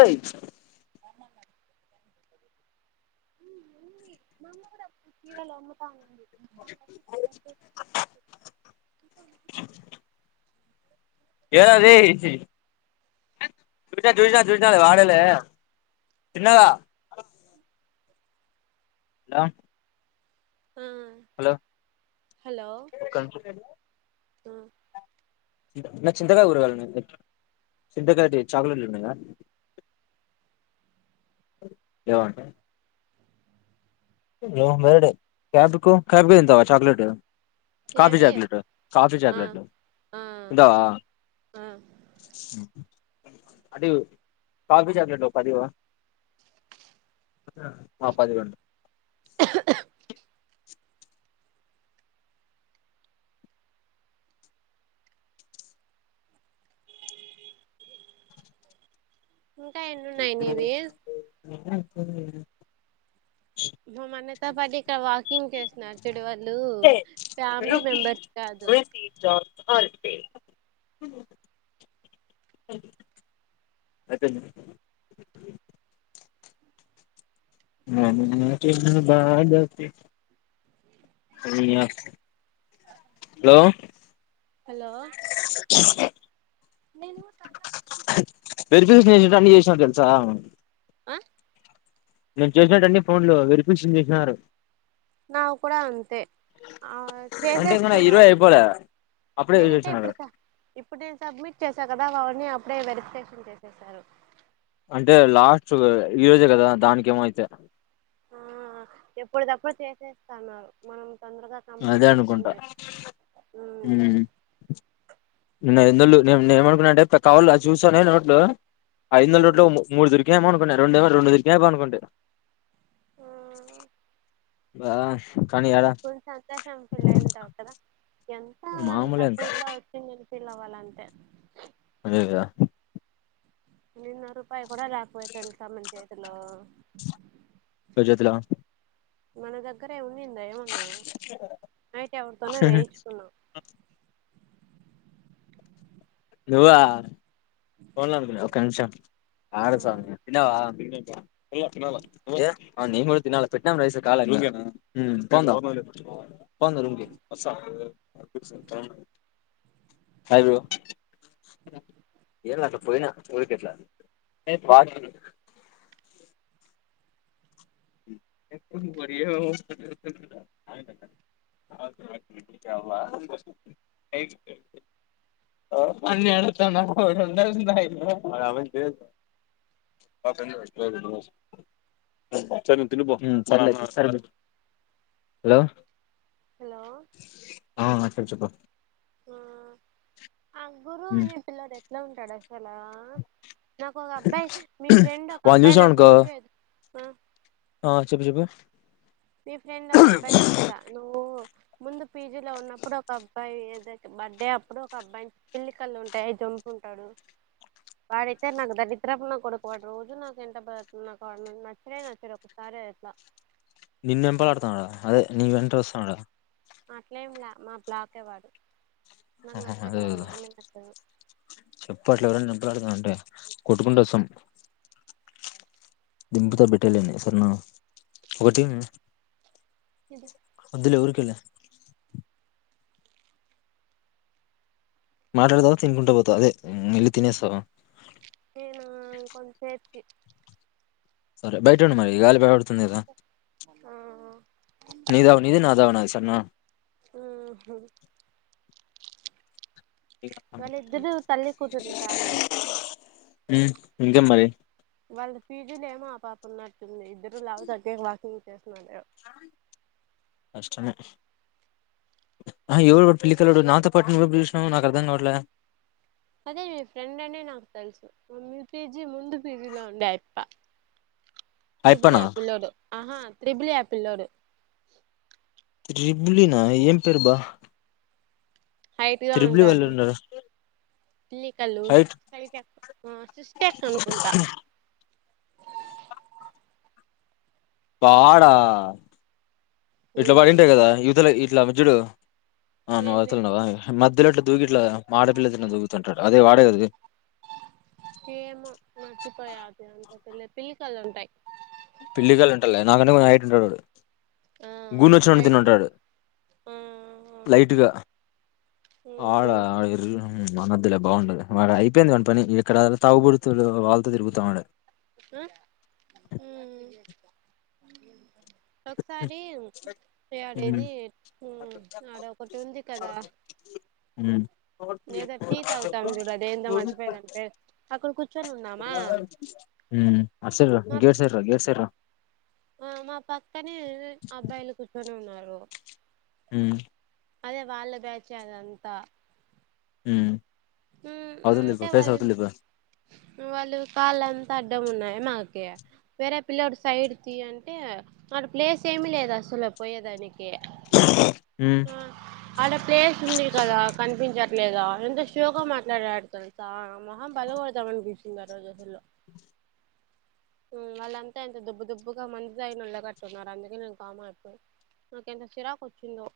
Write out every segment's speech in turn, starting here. ఏయ్ [inaudible] ఉంది. మా అమ్మ కూడా చీరలు [inaudible] ఏరా రేయ్ చూసినా చూసినా వాడలే చిన్నాన హలో హ్మ్ హలో హలో ఒక్క నిమిషం ఆ అన్న చింతకాయ కూరగాయాలు ఉన్నాయా, చింతకాయటి చాక్లెట్లు ఉన్నాయా లేవంట మేడం క్యాపికో కాఫీ తింటావా చాక్లేట్ కాఫీ ఏవి చాక్లెట్ కాఫీ ఆ చాక్లెట్లు ఆ తింటావా ఆ ఆంటీ కాఫీ చాక్లెట్లు ఒక పదివ్వవా పదిఇవ్వండి. ఆహు అహు ఇంకా ఎన్నున్నాయి నీవి [unintelligible] [unintelligible] మనతో పాటి ఇక్కడ వాకింగ్ చేస్తున్నారు. చూడు వాళ్ళు ఫ్యామిలీ మెంబర్స్ కాదు. అంతే అయిపొయింది. నిన్న చేసినాను బాగా [unintelligible] నీయాక్ హలో హలో [unintelligible] అన్ని చేసినా తెలుసా ఆ నేను చేసేటన్ని ఫోన్లు వెరిపిషన్ చేసినారు. నువు కూడా అంతే ఆ [unintelligible] అంటే ఇంక నా ఇరవై చేసేస్తున్నారు అయిపోలే అప్పుడే నేను ఇంకా చేసినారు ఇప్పుడు ఇప్పుడు నేను సబ్మిట్ చేసా కద మవాన్ని అప్పుడే వెరిఫికేషన్ చేసేసారు అంటే లాస్ట్ ఈరోజే కదా దానికి ఏమో అయితే ఆ ఎప్పుడి దప్పుడు చేసేస్తన్నారు మనం తొందరగా కంప్లీట్ చేస్తే అదేనుకుంట మేలు ఆ హు అందులు నే నేమ అనుకున్నాంటే కావాలొ చూస్తానే నోట్లు ఐదొందలనోట్లు మూడు దొరిక్ ఏమో అనుకున్న రెండు రెండు దొరికిన అయిపో అనుకుంటి ఆ అబ్బా కొంచ సంతోషం పుల్లయ్యటావు కదా ఎంతో కొంత మామూలే ఇంకా ఫ్రీగా వచ్చింది చిల్లవల్ల అంతే అదేగద నిన్న రూపాయి కూడాడ లేకపోయా తెలుస మనచేతిలో ఒక్క చేతిలో మన దగ్గర ఏమ కిందా ఏమన్నా నైట్ ఎరతోన్నా వెయించుకున్నా నువ్వా పోన్కు ఒక్క నిమిషం ఆడు ఆ సామి తినవా తినాలి ఎ నేను కూడా తినాలా పెట్టినము రైస్ కాల ఇంకా పోవాలా రూమ్ కి వస్తా ఏలా అ పోయినా ఊరికేట్లా అన్నడు [unintelligible] సరే నువు తిను పో హలో హలో ఆ చెప్పు ఆ ఆగ్గురు అనే పిల్ల ద్ న ఉంటాడ హలా నాకు ఒక అబ్బాయి మీ ఫ్రెండ్ ఒక వాన్ని అబ్బాయి చూసాం నాకు అనుకో రోజేదు ఆ చెప్పు చెప్పు మీ ఫ్రెండ్ ఒక అబ్బాయిని చూస నువ్వు ముందు పీజీలో ఉన్నప్పుడు ఒక అబ్బాయి ఏద బర్త్డే అప్పుడు ఒక అబ్బాయి పిల్లి కల్ళు ఉంటాయి చంపు ఉంటాడు వాడైతే నాకు దరిద్రపున కొడుకు వాడు రోజు నాకు ఎంట పడుతు నచ్చలే నచ్చడు ఒకసారి అట్లా నిన్నెంపల్ ఆడుతానడా అదే నీ వెంట వస్తాండా అట్లేంలా మా బ్లాకే వాడు నాకు ఆహ నచ్చడు అదే వాడు కద మొహమే నచ్చదు చెప్పట్ల ఎవరైనా నింపలాడుతాం అంటే కొట్టుకుంట వస్తాం దింపుతో బెటాలియనీస్ సరే నా ఒక టి వదులే ఊరికేలే మాట్లాడతావ తిన్కుంటా పోతవా అదే ఎల్లి తినేస్తావా ఏనా కొంచం సేఫ్టీ సరే బయట ఉండి మరి ఈ గాలి బ ద ఆ నీదావు నీది. నాదావు నాది సరే నా మ్ హ్ వాళ్ళిద్దరు తల్లి కూతుర్లు కాదు హ్మ్ ఇంకేం మరి వాళ్ళ పీజీలేమో ఆ పాప ఉన్నట్టుంది ఇద్దరు లావు తగ్గ వాకింగ్ చేస్తున్నారు. కష్టమే ఆహ ఎవరు పిల్లికల్లలోడు నాతో పాటు నువు ఎప్పుడు చూసినావు నాకు అర్థాంగావట్లే అదే మీ ఫ్రెండ్ అనే నాకు తెలుసు మీ పీజీ ముందు పీజీలో ఉండేయప్ప అయప్పనా త్రిబులిఆ పిల్లోడు ఆహా త్రిబిలి ఆ పిల్లోడు త్రిబులినా ఏం పేరు బా హైట్గా త్రిబులి వాళ్ళు ఉంటాడు ఉన్నారు పిల్లి కళ్ళు హైట్ చెస్ట్ ఎక్కో అనుకుంటా వాడా ఇట్ల ఉమ్ పడింటయి కదా ఇవతల లవుజూడు ఆ నువ్వు అవతల ఏంటిది ఉన్నావాయే మ దూగిట్ల మాడపిల్ల తిన్న దూగుతుంటడు అదే వాడే కద ఏమో మర్చిపోయా అది అంతా తెల్ల పిల్లి కళ్ళు ఉంటయి. పిల్లికల్లు ఉంటయిలే నాకంటే కొంచెం హైట్ ఉంటడు వాడు ఆ గునొచ్చి హైట్ తినింటాడు ఆ లైట్గా ఆడ ఉమ్ ఆ మాక్ అద్దులె బాగుండది. వాడు అయిపోయింది వాని పని ఇక్కడ తాగుబోతుడు వాళ్ళతో తిరుగుతావుండా ఆ ఉమ్ ఒకసారి ఆడేది ఆడ ఒకటి ఉంది కదా ఉమ్ ఏదో టీ తాగుతాం అండి అదేందో మర్చిపోయనంటే అక్కడ కూర్చొని ఉన్నామా ఉమ్ అటు సైడ్ రా గేట్ సైడ్ రా గేట్ సైడ్ రా ఆ మా పక్కనే అబ్బాయిలు కూర్చొని ఉన్నారు. హ్ మ్ అదే వాళ్ల బ్యాచే అదంతా హ్మ్ మ్మ్ అంటే వాళ్ళది వాళ్ళు కాళ్ళంతా అడ్డం ఉన్నా మాకే వేరే పిల్లోడు సైడ్ తీ అంటే వాడి ప్లేస్ ఏమి లేదు అసలు పోయేదానికి ఉమ్ ఆ అలా ప్లేస్ ఉంది కదా కనిపించ లేదా అందే గా మాట్లాడాడు ఆడితోని తెలుసా మొహం పల కొడదాం అనిపించింది ఆరోజసలు వాళ్ళంతా ఎంత దుబ్బు దుబ్బుగా మంది తగినోళ్ళగట్టున్నారు అందుకే నేను కామ అయిపోయిను నాకు ఎంత చిరాకు వచ్చిందో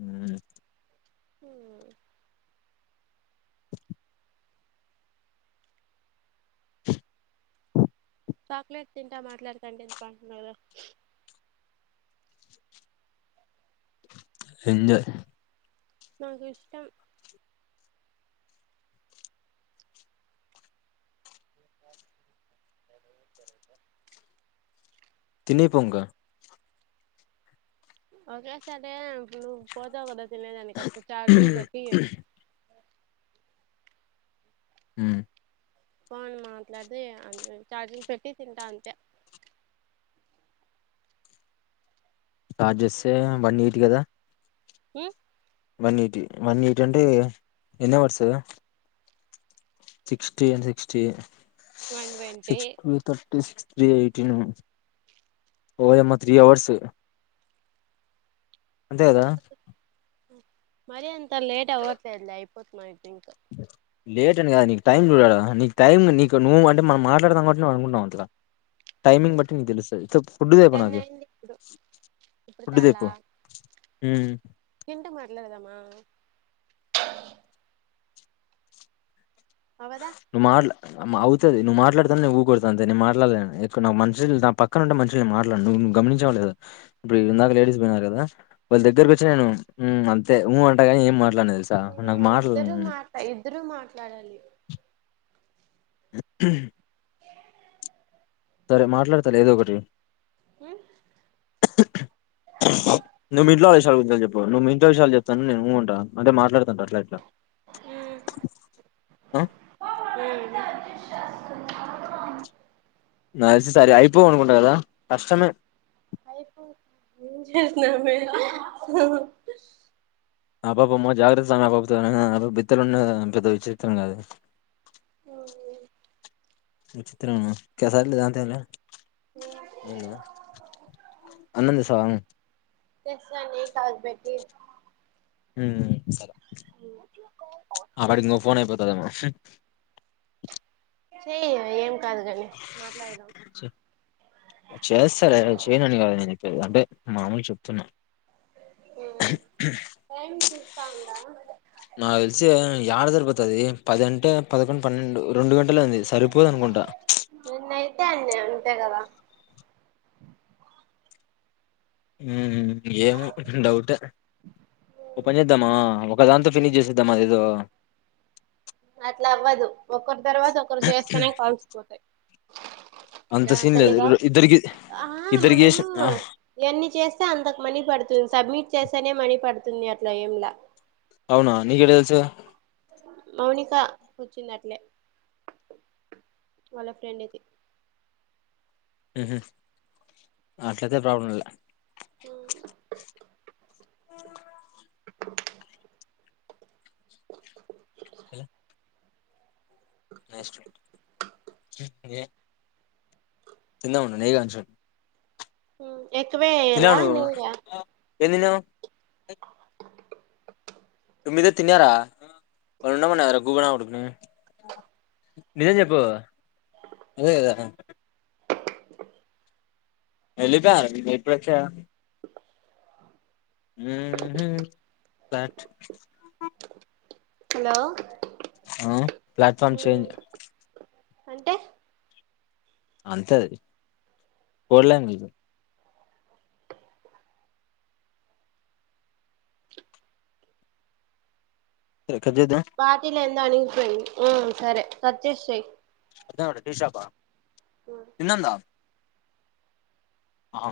హ్మ్ హ్మ్ చాక్లెట్ తింటా మాట్లాడకండి ఇంత ఎంజయ్ నాకు ఇష్టం తినీ పొంగ ఒకే సరే నువ్వు పోతావు కదా త దని కప్పు చార్జింగ్ పెట్టి హ్మ్ ఫోను మాట్లాడితే అ చార్జింగ్ పెట్టి తింటా అంతే చార్జెస్తే బన్నీటి కదా ఊ వన్ ఎయిటీ వన్ ఎయిటీ అంటే యెన్ hours sixty and sixty one twenty six thirty సి త్రీ ఎయిటీన్ ఓమా త్రీ అవర్స్ అంతే గదా మరి అంతా లేట్ అవ్వదులేండి అయిపోతుంది లేట్ అండి కదా నీకు టైం చూడాలా నీకు టైం నీకు నువ్వు అంటే మనం మాట్లాడతాం కాట్టి నువ్ అనుకుంటన్నావు అంత టైమింగ్ బట్టి నికి తెలుస్తుంది ఫుడ్ తాపో టెన్ నాకి అయింది ఇప్పుడు ఇప్పుడు ఫుడ్ తాపో హ్మ్ తింటా మాట్లాడదామా అవదా అవుతుది నువ్ మాట్లాడాను నువ్వు ఊ కొడత అంతేను మాట్లాడలేను ఎ నా మషు నా పక్కన ఉంటే మనుషళ్ నే మాట్లాడు నువ్వువవు గమనించవలేదు ఇప్పుడు ఇందాక లేడస్ పోయినారు కదా వాళ్ళ దగ్గర వచ్చి నేను ఉ అంతే ఊ అంటాగాని ఏం మాట్లాడను తెలుసా నాకు మాటలు ట్లాడలి హ సరే మాట్లాడతలే ఏదో ఒకటి నువ్ మీ ఇంట్లో విషయాలు నువ్వు మీ ఇంట్లో విషలు చెప్తా ఉండు నేను ఉ అంట అంటే మాట్లా ఊ ఆ ఊ నాకు తెలిసి సరే అయిపోవ అనుకుంటా కదా కష్టమే అయిపోయింది ఏం చేసినవే ఆ పాపమ్మ జాగ్రత్త స్వామి ఆ పాపతో బిత్తలు ఉన్న పెద్ద విచిత్రం కాదు అవును లే విచిత్రన్నా సర్లే దానితో ఏంది [unintelligible] అన్నం తెస్తవ తెస్తానే నీల్ కగబెట్టి ఉ సరే ఆ వాడికి న ఫోన్ అయపో త తమ హు సి ఏం కాదు కాని మాట్లాడదాం చేస్తారే చేయనుడి కదా నేను చెప్పే అంటే మామూలు చప్పు తన్నా టైం [unintelligible] చూస్తా ఉందా. నాకు తెల్సి యాడ సరిపోతాది. పది అంటె పదకొండు, పన్నెండు రెండు గంట అంటలేంది సరిపోదు అనుకుంటా. ఇంత అన్నే ఉంత కద ఉ ఏమొ డౌటే ఓపెన్ చేద్దామా ఒక దాంతో ఫినిష్ చేసేద్దాం. అద ఏదో అట్లా అవ్వదు ఒకరి తర్వాత, ఒకరు చేస్తేనే కలసిపోతాయి. అంత సీన్ లేదు తల్లిగా రు- ఇద్దరికి ఆహ ఇద్దరికి చేసి మనము ఆ, ఎన్ని చేస్తే అంతకు మనీ పడుతుంది. సబ్మిట్ చేస్త స్తనే మనీ పడుతుంది. అట్లా ఏంలా అవునా నీకు తెలుసా మౌనిక వచ్చింది. అట్లే వాళ్ళ ఫ్రెండ్కి హు హు అట్లయితే ప్రాబ్లం లె ఉ అ [unintelligible] హలో నెక్స్ట్ [unintelligible] చిన్న ఉన్నా నకాంష హ ఎక్కువే ఎయ్యాలా నీగా ఎం తింటావ్? మిద తిన్నారాళ్ళన్నామన్నా గబడుకు నిజం చెప్పు అదే కదా. [unintelligible] వెళ్ళిపోయారు ఇప్పుడు వచ్చావ్. ఊ హు బట్ హలో ఆ ప్లాట్ఫార్మ్ చేంజ్ అంటే అంతేది కోడలాంగజ కట్ జాయొద్ద సరిపోయింది ఊ సరే సత్యశ్రీ అద అ దషాపా ఇన్నంద ఆ